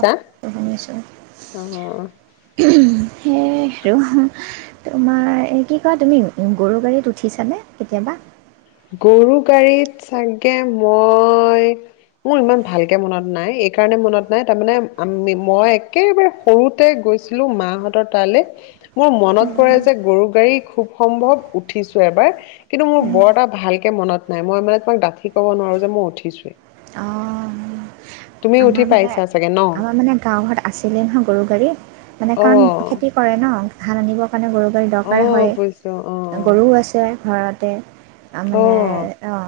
চা শুনিছোঁ, অ', উহুম, সেই আৰু তোমাৰ কি ক তুমি গৰু গাড়ীত উঠিছানে কেতিয়াবা? গৰু গাড়ীত চাগে মই, মোৰ ইমান ভালকে মনত নাই এই কাৰণে মনত নাই তাৰমানে আমি মই একেবাৰে সৰুতে গৈছিলো মাহঁতৰ তালৈ, মোৰ মনত পৰে যে গৰু গাড়ী খুব সম্ভৱ উঠিছো এবাৰ কিন্তু মোৰ বৰ এটা ভালকে মনত নাই মই মানে তোমাক ডাঠি কব নোৱাৰো যে মই উঠিছোৱেই, অঁ তুমি উঠি আমাৰ মানে পাইছা চাগে ন আমাৰ মানে গাঁও ঘৰত আছিলেই নহয় গৰু গাড়ী, মানে কাৰণ অ', খেতি কৰে ন ধান আনিব কাৰণে গৰু গাড়ীৰ দৰকাৰ অ', হয়, বুজিছো অ', গৰুও আছে ঘৰত তে আ মানে অ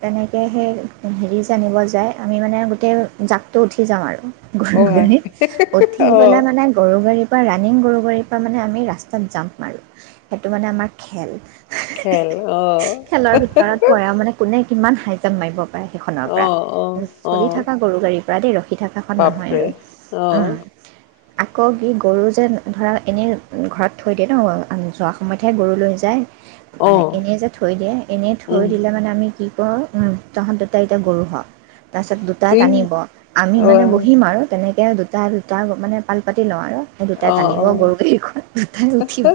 তেনেকৈ সেই হেৰি জানিব যায় আমি মানে গোটেই জাকটো উঠি যাওঁ আৰু। গৰু অ', গাড়ীত, উঠি অ পেলাই মানে গৰু গাড়ীত ৰাণিং গৰু কৰি পৰা মানে আমি ৰাস্তাত জাম্প মাৰো, সেইটো মানে আমাৰ খেল খেলে অ, খেলৰ হ হ ভিতৰত হ। পৰে আৰু মানে কোনে কিমান হাইজাম মাৰিব সেইখনৰ পৰা, অ', চলি অ', থকা গৰু গাড়ী পৰাদি ৰখি থাক ত নহয় বাপৰে আৰু, অ উম। আকৌ কি গৰু যে ধৰা এনেই ঘৰত থৈ দিয়ে ন যোৱা সময়তহে গৰু লৈ যায়। অ মানে এনেই যে থৈ দিয়ে এনেই থৈ উম দিলে মানে আমি কি ত উম, তহত দুটা এতিয়া গৰু হোৱা। তাৰপিছত দুটাত এই টানিব, আমি অ মানে বহুত তেনেকে দুটা দুটা মানে পাল পাতি লওঁ আৰু। দুটা অ টানিব অ গৰু গা, দুটাই উঠিব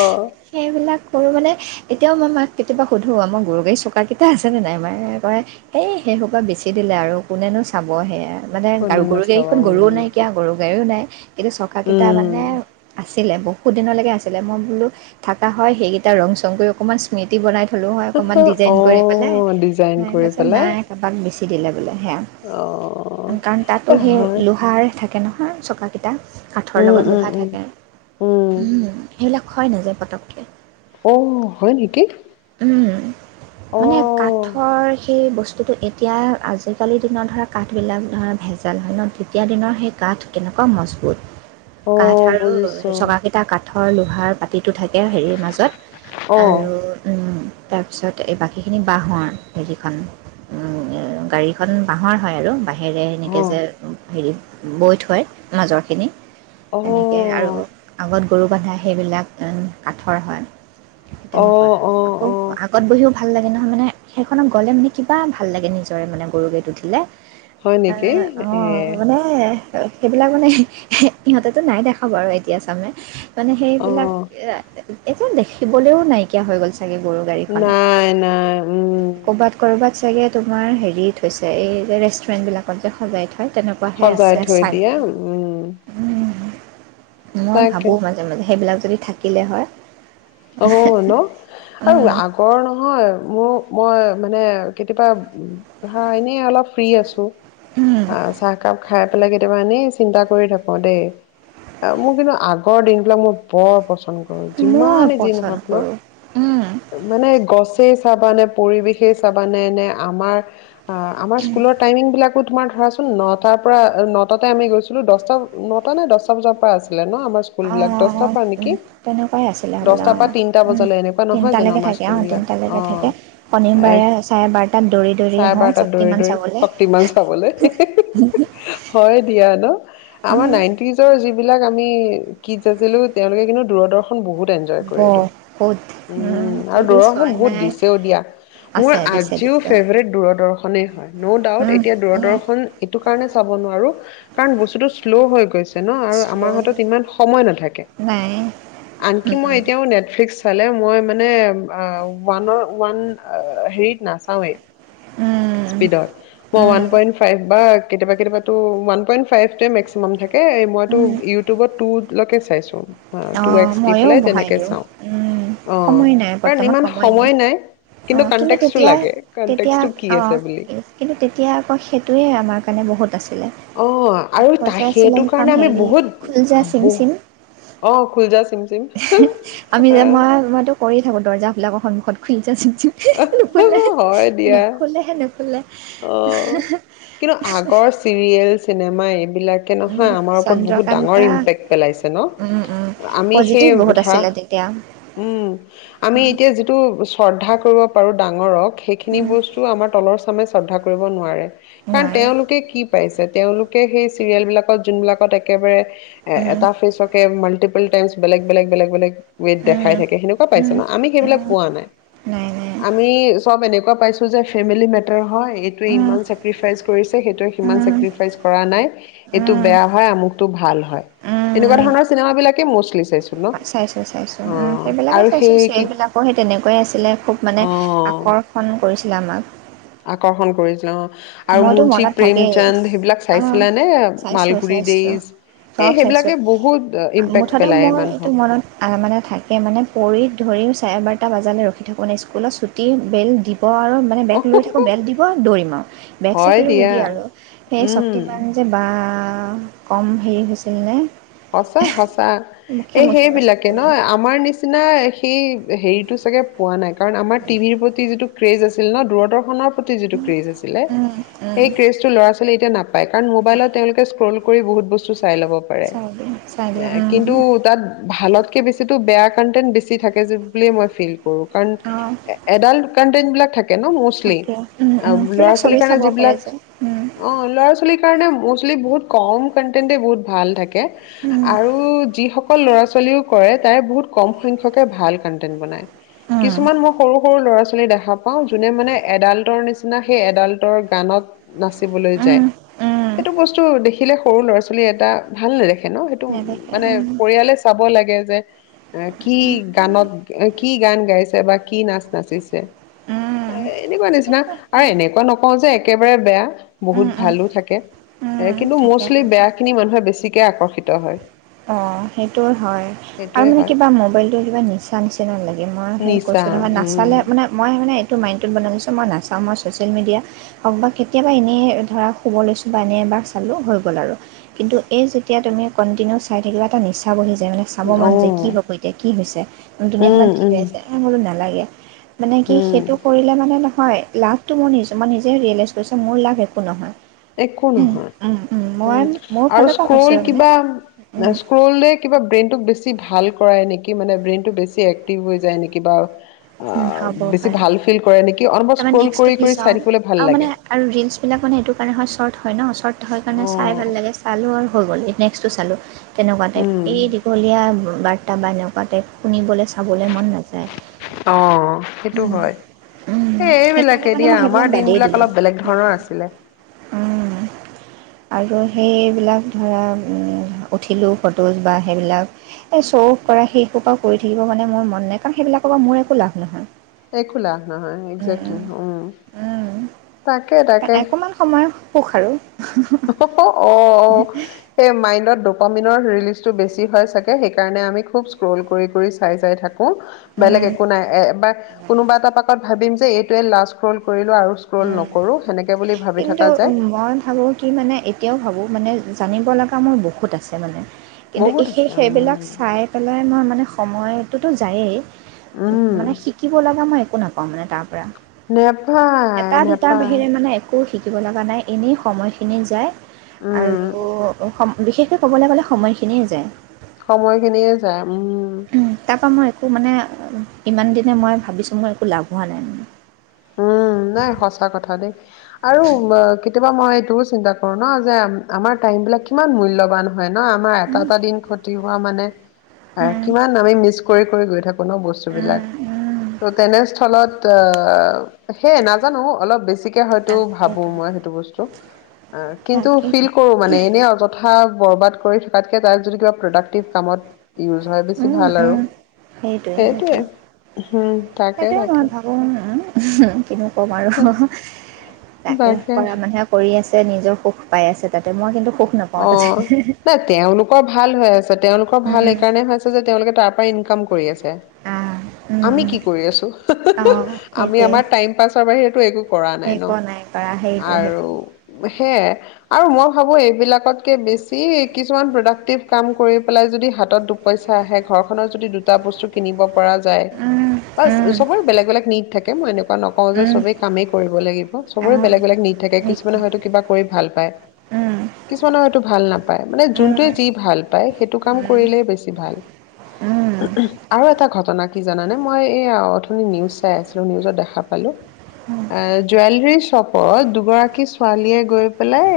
অ সেইবিলাক সৰুঁ মানে এতিয়াও মই মাক কেতিয়াবা সুধোঁ আমাৰ গুৰু গাড় চোকাকেইটা আছেনে নাই মায়ে কয় এই সেই স পৰাৰা বেচি দিলে আৰু কোনেনো চাব সেয়য়া আৰু মানে গৰু কোনে গৰু নাচাব গাড়ীখন গৰুও উম নাই কিয় গৰু গাড়ীও নাই এইটো চকাকেইটা মানে উম আছে, আছিলে বহুত দিনলৈকে আছিলে মই বোলো থাককা হয় সেইকেইটা ৰং চং কৰি অকণমান স্মৃতি বনাই থ'লোঁ হয় অকণমান ডিজাইন অ কৰি পেলাই ডিজাইন মাই কৰি কৈছে পেলাই নাই কাৰোবাক বেছি? দিলে বোলে। সেয়া অ কাৰণ তাতো এ হয় সেই লোহাৰে থাকে ন হ চকাকেইটা কাঠৰ উম লগত উম লোহা উম থাকে উম সেইবিলাক খ নাযায় পাতককৈ অ হয় নেকি উম অ মানে কাঠৰ সেই বস্তু বস্তুটো এতিয়া আজিকালি দিনৰত ধৰা ক গ বিলাক ধৰা ভেজাল হয় ন তেতিয়া দিনৰ সেই গাঠ কেনেকুৱা মজবুত অ কাঠ আৰু বুজিছো চক কেইটা কাঠ লোহাৰ পা টো থাকে হেৰিৰ মাজত অ আৰু তাৰ পিছত এই বাকীখিনি বাহৰ হেৰিখন গাড়ীখন বাহৰ হয় আৰু ৰে অ সেনেকৈ যে হেৰি বৈ থোৱ মাজৰখিনি অ তেনেকে আৰু আগত গৰু বধা সেইবিলাক কাঠৰ হয় সেই অ তেনেকুৱা আৰু অ আকৌ অ আগত বহিও ভাল লাগে নহয় মানে সেইখনক গ'লে মানে কিবা ভাল লাগে নিজৰে মানে গৰু গেই উঠিলে? হয় নেকি এ আৰু সেইবিলাক মানে ইিহঁতেতো নাই দেখাব আৰু এতিয়া চামে মানে অ সেইবিলাক এতিয়া দেখিবলৈও নাইকিয়া হৈ গ'লছে? নাই নাই উম। ক'ৰবাত ক'ৰবাত চাগে তোমাৰ হেৰিত হৈছে এই যে ৰেষ্ট ব্ৰেণ্ডবিলাকত যে সজাই থয় তেনেকুৱাহে সজাই আছে থৈ দিয়া চাগে উম। মই তাকে ভাবো মাজে মাজে সেইবিলাক? যদি থাকিলে হয়। অ ন আৰু উম আগৰ নহয় মোৰ। মই মানে কেতিয়াবা এনে অলপ ফ্ৰী আছো। উম অঁ চাহকাপ খাই। খাই পেলাই কেতিয়াবা এনেই চিন্তা কৰি থাকো দেই মোৰ কিন্তু আগৰ দিনবিলাক মোৰ বৰ পচন্দ। কৰো মই যিমান। পচন্দ কৰোঁ উম মানে গছ। চাবানে পৰিৱেশে চাব নে নে আমাৰ। অঁ আমাৰ স্কুলৰ টাইমিং বিলাক। তোমাৰ ধৰাচোন নটাৰ পৰা নটাতে আমি গৈছিলো দহটা নটা নে দহটা বজাৰ পৰা আছে? থ ন আমাৰ স্কুল অঁ বিলাক দহাৰ অঁ পৰা নেকি? তেনেকুৱাই আছিলে দহ হ'বলা টা অঁ পৰা তিনটা বজাৰ লৈকে নহয় জানো তিনিটালৈকে আমাৰ থাকে অঁ কস্কুলবিলাক তিনিটালৈকে অঁ থাকে শনিবাৰে চাৰে বাৰটাত দৌৰি দৌৰি চাৰে আহোঁ বাৰ টাত দৌৰি শক্তিমান দৌৰি চাবলৈ চকতীমান চাবলৈ দিয়া ন আমাৰ। উম, আমি কিত যাছিলো তেওঁলোকে কিন্তু দূৰদৰ্শন বহুত। এজয় কৰিলো বহুত উ উম, কি আৰু কি দূৰদশন চোৱা বহুত নাই দিছেও দিয়া মোৰ আছে দিছে আজিও দিছে ফেভৰেট দূৰদৰ্শনে হয় ন ডাউট উম, এতিয়া উম, দূৰদৰ্শন এইটো কাৰণে চাব নোৱাৰো? কাৰণ বস্তুতটো শ্ল' হৈ গৈছে? ন আৰু আমাৰ শ্ল' হাতত ইমান সময় নাথাকে নাই আন। মই এতিয়াও নেট। নেক্সট ফালে চালে মই মানে ওৱান হেৰিত নাচাওৱেই? স্পীডত মই ওৱান পইন্ট ফাইভ বা। কেতিয়াবা কেতিয়াবা তো ওৱান পইটয়ত ফাইফ। মইতো ইউটিউবত টু লকে। চাইছোঁ? অঁ টু এক্স। দি ময়ো পেলাই বহাই তেনেকৈ দিওঁ চাওঁ অ সময় নাই বৰ্তমান সময় নাই অঁ কিন্তু কনটেক্সটো তেতিয়া লাগে তেতিয়া কনটেক্সটো কি আছে অঁ বুলি কিন্তু তেতিয়া আকৌ সেইটোৱে আমাৰ কাৰণে বহুত আছিল? অঁ আৰু ত সেইটো কাৰণে আমি হেৰি বহুত খুল যা চিম চিম অঁ। আমি যে মই মই কৰিয় থাকো দৰ্জা বিলাকৰ। ৰ্দজাখম খলি জা চিম চিম। নখুলহে নখুলে। অঁ কিন্তু আগৰ চিৰিয়েল চিনেমা। মায়। বিলাকে উম নহয় আমাৰ ওপৰত বহুত ডাঙৰ চন্দ্ৰকান্তা ই পেক পেলাইছে ন উম উম আমি সেই পজিটিভ বহুত ধাৰা আছিলে তেতিয়া উম আমি যিটো শ্ৰদ্ধা কৰিব পাৰোঁ ডাঙৰক সেইখিনি উম বস্তু আমাৰ তলৰ চামেচ শ্ৰদ্ধা কৰিব নোৱাৰে কাৰণ নোৱাৰি তেওঁলোকে কি পাইছে তেওঁলোক কেসেই চিৰিয়েলবিলাকত যোনবিলাকত একেবাৰে উম এটা ফেছকে মন টীপল টেনম বেলেগ বেলেগ বেলেগ বলেগ ৱেট উম দেখাই থাকে সেনেকুৱা পাইছ উম ন আমি সেইবিলাক উম পোৱা নাই নাই নাই আমি চব এনে এনেকুৱা পাইছো যে ফেমেলি টেঙ হয় উম বমু উম উম উম উম ভাল হয়ুৱ ধ [unintelligible] চাইছো চাইছো উম সেইবিলাকে আৰু চাইছো সেই চিৰিয়েল কি বিলাকো সেই তেনেকুয়ে আছিলে খুব মানে অ' আকৰ্ষণ কৰিছিল ইছলামত আকৰ্ষণ কৰিছিলো অহ মইতো মনত থাকেই আহ চাইছিলানে চাইছো মালগুৰি চাইছো ডেইজ এই চব চাইছো সেইবিলাকে বহুত ইম্পেক্ট মুঠতে পেলায় মোৰ এইটো মানুহক মনত মানে থাকে মানে পৰি ধৰিও চাৰে বাৰটা বজালৈ ৰখি থাকোনে স্কুলত ছুটী বেল দি দিব আৰু মানে বেগ লৈ থাকো বেগ দিব দৌৰিম আৰু বেগ হয় চাইকেল দিয়া দিয় এই আৰু সেই উম শক্তি মান যে বা অহ কম হেৰি হৈছিলনে সঁচা সঁচা এই আৰু সেইবিলাকে ন শক্তিমান আমাৰ নিচ নিচিনা সেই হেৰিতো চাগে পোৱা নাই কাৰণ আমাৰ টিভিৰ প্ৰতি যিটো ক্ৰেজ আছিল ন দূৰদৰ্শনৰ যিটো ক্ৰেজ আছিলে উম উম সেই ক্ৰজটো ল'ৰা ছো খালি এতিয়া নাপ নাপাই কাৰণ মোবাইল তেওঁ ইস্কল কৰি বহুত বস্তু চা চাই ল'ব পাৰে চাই দিয়ে চাই এ দিয়ে উম কিন্তু তাত ভালতকে বেছিতো বেয়া কণ্টেন্ট বেছি থাকে বুলিয়ে মই ফিল কৰো কাৰণ অ', এডাল কেন্ট বিলাক [unintelligible] এক্সলি থাকে উম উম সেইবিলাক চবেই চাব পাৰে যে উম বহুত কম কনটেন্টে বহুত ভাল থাকে উম আৰু যি স অকল ল'ৰা ছোৱালীও কৰে, তাৰ বহুত কম সংখ্যকে ভাল কণ্টেণ্ট বনায়। উম কিছুমান মই সৰু সৰু ল'ৰা ছোৱা লী দেখা পাও যোনে মানে এডাল্টৰ নিচিনা, সেই এডালটৰ গানত নাচিবলৈ উম যায়। উম সেইটো বস্তু দেখিলে সৰু ল'ৰা ছোৱালী এটা, ভাল নেদেখে এনেও সেটো, নেদেখে মানে উম পৰিয়ালে চাব লাগে যে কি গানত, কি গান গাইছে বা কি নাচ নাচিছে। উম এ-এনেকুৱা নিচিনা সেইটো আৰু হয়। এনেকুৱা নকওঁ যে একেবাৰে বেয়া, বহুত উম উম ভালো থাকে এ উম কিন্তু থাকে মোষ্টলি থাকে বেয়াখিনি মানুহে বেছিকে আকৰ্ষন ট হয় অঁ সেইটো হয় আৰু সেইটোৱে মানে হয় কিবা মবাইলটো কিবা নিচা নিচিনা লাগে মই সেই নিচা কৈছো নহয় নাচালে মানে, উম মই মানে মাইণ্ডটো বনাই লৈছো মই নাচাও, মই ছচিয়েল মিডিয়া হওক বা কেতিয়াবা এনেই ধৰা শুব লৈছোঁ বা এনেই এবাৰ চালোঁ হৈ গল' আৰু কিন্তু এ যেতিয়া তুমি কনটিনিৱাছ চাই থাকিবা এটা নিচা বনি যা এতিয়া মানে চাব অ মন যায় কি হ'ব, উম এতিয়া কি হৈছে, দুুনীয়াখনত কি উম হৈ আছে, এ বোলো নালাগে। মানে কি উম সেইটো কৰিলে মানে ন হয় লাভটো মোৰ নিজ মই নিজে ৰিয়েলাইজ কৰিছোঁ মোৰ লাভ একো নহয়। একো উম, নহয় উম, মই উম, মোৰ আৰু ফালৰ পৰা কৈছোঁ স্ক্ৰল আৰু মানে কিবা উম। স্ক্ৰলে কিবা ব্ৰেইনটোক বেছি ভাল কৰাই নেকি মানে ব্ৰেইনটো বেছি এক্টিভ হৈ যায় নেকি বা অ উম, হ'ব বেছি পাৰে। ভাল ফিল কৰে নেকি অনবৰত তাৰমানে স্ক্ৰল কৰি নেক্সটো কি কৰি চাও চাই থাকিবলৈ ভাল আৰু লাগে। মানে আৰু ৰিলচ বিলাক মানে এইটো তাৰমানে হয় চৰ্ট হয় ন, চৰ্ট হয় কাৰণে অ চাই ভাল লাগে, চালো আৰু হৈ গ'ল, এ নেক্সটো চালো তেনেকুৱা টাইপ, উম এই দীঘলীয়া বা তা বা এনেকুৱা তাইপ, শুনিবলে চাবলে মন নাযায়। অঁ। সেইটো হয়। এ সেইকাৰণে এইবিলাকে মানে দিয়া মই আমাৰ সেইবিলাক দিন বাদেই বিলাক দিলোঁ অলপ বেলেগ ধৰণৰ আছিলে। আৰু সেইবিলাক ধৰা উম উঠিলোঁ ফটোজ বা সেইবিলাক, এই শ্ব'অফ কৰা মানে সেই সোপা কৰি থাকিব কাৰনে মোৰ মন নাই কাৰণ সেইবিলাকৰ পৰা মোৰ একো লাভ নহয়। একো নাভ নহয়, একজেক্টলি উম। তাকে অকমান সময় সুখ আৰু অ' অ' সেই মাইণ্ডত কমিনৰ ৰিলিজটো বেছি হয় চাগে সেইকাৰণে আমি খুব স্ক্ৰল কৰি কৰি চাই চাই থাকোঁ। বেলেগ উম একো নাই এবাৰ কোনোবা এটা পাকত ভাবিম যে এইটোৱে লাষ্ট কৰিলোঁ আৰু স্ক্ৰল উম। নকৰোঁ সেনেকে বুলি ভাবি কিন্তু থাকা যায়। উম, মই ভাবোঁ কি মানে এতিয়াও ভাবোঁ মানে জানিব লগা মোৰ বহুত আছে মানে কিন্তু বহুত সেই আছে সেইবিলাক উম চাই পেলাই মই মানে সম মইটোতো যায়েই। উম মানে শিকিব লগা মই একো নাপো কওঁ মানে তাৰ পৰা। নে এটা দুটাৰ বাহিৰে মানে একো শিকিব লগা নাই এনেই সময়খিনি যায়। উম আৰু সম বিশেষকৈ ক'বলৈ গ'লে সময়খিনিয়ে যায়। সময় খিনিয়ে যায়। উম উম তাৰ পৰা মই একো মানে ইমান দিনে মই ভাবিছো মোৰ একো লাভ হোৱা নাই মানে। উম নাই সঁচা কথা দেই। আৰু কেতিয়াবা মই এইটোও চিন্তা কৰো ন যে আমাৰ টাইম বিলাক কিমান মূল্যবান। হয় ন আমাৰ এটা উম এটা দিন ক্ষতি হোৱা মানে উ উম, কিমান আমি মিছ কৰি কৰি গৈ থাকোঁ ন বস্তু বিলাক উম, উম, তেনেস্থলত সে নাজানো অলপ বেছি। হয়টো ভাবো তাকেইতো মই সেইটো বস্তু কিন্তু তাকেই ফিল কৰো মানে এনে অযথা বৰবাদ কৰি থকাতকে তাই যদি কিবা প্ৰডাক্টিভ কামত ইউজ হয় বেছি উম ভাল আৰু উম সেইটোৱে হম তাকে তাকে। কিন্তু কম আৰু তাকে কৰা মানহে কৰি আছে নিজৰ সুখ পাই আছে তাতে মই কিন্তু সুখ নাপাওঁ অ তাতে ন তেওঁলোকৰ ভাল হৈ আছে। তেওঁলোকৰ ভাল এই কাৰণে হৈছে যে। তেওঁলোকে তাৰ পৰা ইনকাম কৰি আছে, আমি কি কৰি আছো। অঁ আমি সেইটোৱে আমাৰ টাইম পাছৰ বাহিৰে। [inaudible] কৰা নাই ন, একো কৰা সেইটোৱে আৰু। সেইটোৱে সে, আৰু মই ভাবো এইবিলাক। বেছি কিছুমান প্ৰডাক্টিভ কাম কৰি পেলাই যদি হাতত দুপইচা আহে ঘৰ খত যদি দুটা বস্তু কিনিব পৰা। যায়, চবৰে বেলেগ বেলেগ নিট থাকে। মান [unintelligible] নকও যে, সবেই কামেই কৰিব লাগিব সবৰে অঁ বেলেগ বেলেগ নিদ থাকে কিছুমানে সেইটোৱে হয়তো কিবা কৰি ভাল পায়। কিছুমানে হয়টো ভাল নাপায়, মানে যোনটোৱে যি ভাল পায় সেইটো কাম কৰিলে বেছি ভাল আৰু এটা ঘটনা। কি জানা নে, মই এইথনি নিউজ চাই আছিলো নিউজত দেখা পালো। অ, জুৱেলৰিছ। চপত দুগৰাকী ছোৱালীয়ে গৈ পেলাই।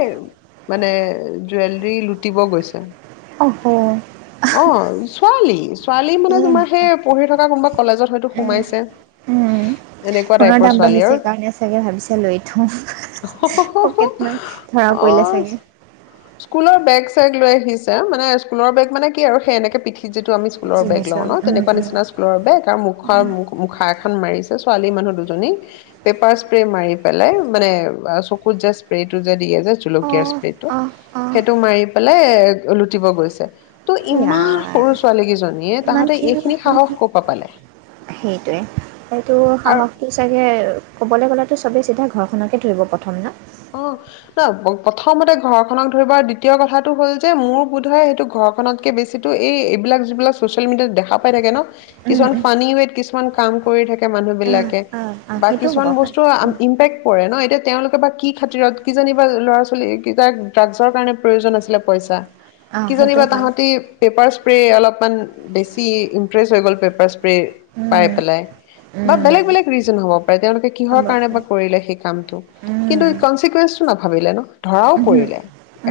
মানে জুৱেলৰী লুটিব গৈছে। অঁ। অ [unintelligible] ছোৱালী মানে তোমাৰ সেই পঢ়ি থকা কোনোবা কলেজত হয়তো সোমাইছে এনেকুৱা সোণৰ টাইপৰ দাম ছোৱালী বাঢ়িছে আৰু, কাৰণে চাগে ভাবিছে লৈ থওঁ পকেট মাৰ ধৰা পৰিলে আহ। চাগে স্কুলৰ বেগ চেগ লৈ আহিছে মানে, স্কুলৰ বেগ মানে কি আৰু সেনেকে পি। যিটো আমি স্কুলৰ বেগ লওঁ ন, তেনেকুৱা জিনিচৰ নিচিনা স্কুলৰ বেগ আৰু উম, মুখ মুখা এখন মাৰিছে। ছোৱালী মানুহ দুজনী, পেপাৰ স্প্ৰে মাৰি পেলাই মানে চকুত জাষ্ট। আজছে চল অ', গছ অ', [unintelligible] অ', সেইটো মাৰি পেলাই। লুটিব গৈছে। ত' ইমান সৰু ছোৱালীকেইজনীয়ে তাহাঁতে ইমানখ, এইখিনি সাহস ক'ৰ পৰা পালে সেইটোৱে সটো আৰু সাহসটো চাগে কবলৈ গ'লে। চবেই চিধা ঘৰখননকে ধৰিব প্ৰথম ন। অ, প্ৰথমতে ঘৰখনক ধৰিব দ্বিতীয় কথাটো হ'ল যে মোৰ বোধে সেইটো ঘৰখনতকে বেছিো এইবিলাক যিবিলাক চচিয়েল মিডিয়াত দেখা পাই থাকে ন। উম, কিছমান উম, ফানী হে কিছুমান। কিছুমান কাম কৰি থাকে মানুহ অ', বিলাকে। অ', অ', বা সেইটোও হ'ব কিছুমান পাৰে। বস্তু উম, ইম্পেক্ট পৰে ন। তেওঁলোকে বা কি। খাতিৰত কিজানিবা ল'ৰা ছোৱালীাক ড্ৰাগছৰ কাৰণে প্ৰয়োজন আছিলে পইচা। অ', কি সেইটো জানিবা হয়। তাহতি পেপাৰ। অলপমান বেছি ইম্প্ৰেছ হৈ গ'ল পেপাৰ। পাগ উম, পেলাই বা উম, বেলেগ বেলেগ ৰিজন হব পাৰে, তেওঁলোকে কিহৰ হ'ব কাৰণে বা পাৰে। কৰিলে সেই কামটো উম, কিন্তু ন ধৰাও উহু, পৰিলে,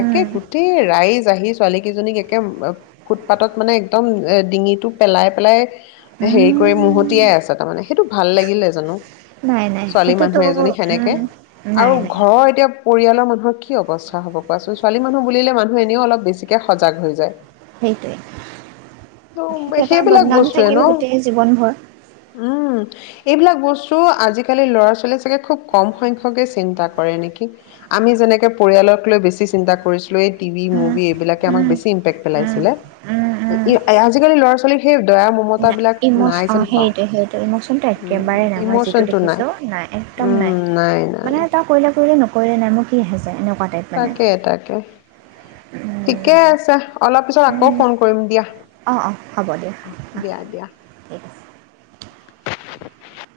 ‌ একে গোটেই ৰাই য আহি ছোৱালী কেইজনীক একে ফুটপাঠত মানে একদম ডিঙিটো পেলাই, পেলাই হেৰি কৰি উম। মহতিয়াই আছে, তাৰমানে সেইটো ভাল লাগিলে জানোঁ? নাই নাই সেইটোতো মোৰ আৰু নাই নাই। ঘৰৰ এতিয়া পৰিয়ালৰ মানুহৰ কি অৱস্থা হ'ব কোৱাচোন, ছোৱালী মানুহ বুলিলে মানুহ এনেও অলপ বেছিকে সজাগ হৈ যায়। সেইটোৱে, সেইটো ত' এটা সেইবিলাক বদনাম বস্তুৱে থাকিল ন গোটেই জীৱনভৰ। উম, এইবিলাক বস্তু আজিকালি ল'ৰা ছোৱালী চাগে খুব কম সংখ্যকে চিন্তা কৰে। কৰে নেকি? আমি যেনেকে পৰিয়ালকলৈ বেছি চিন্তা কৰিছিলোঁ, এই টি ভি উম, মুভি এইবিলাকে আমাক উম, বেছি ইম্পেক্ট উম, কৰিছিলে। উম, উম। আজিকালি ল'ৰা‌ ছোৱালী খিনি তেনেকুৱা ইমচন অ সেইটো, সেইটোয়ে ইমচনটো উম, একেবাৰেেই নাই, মই যিটো ইমচনটো নাই। দেখিছোঁ। মই একদম নাই, উম, নাই মানে, তই পৰিয়াল‌ বুলিলে [unintelligible] তাকে তাকে ঠিকে আছে। অলপ পিছত আকৌ ফোন কৰিম দিয়া। অ' অ' হ'ব দিয়া অ, দিয়া দিয়া। অ।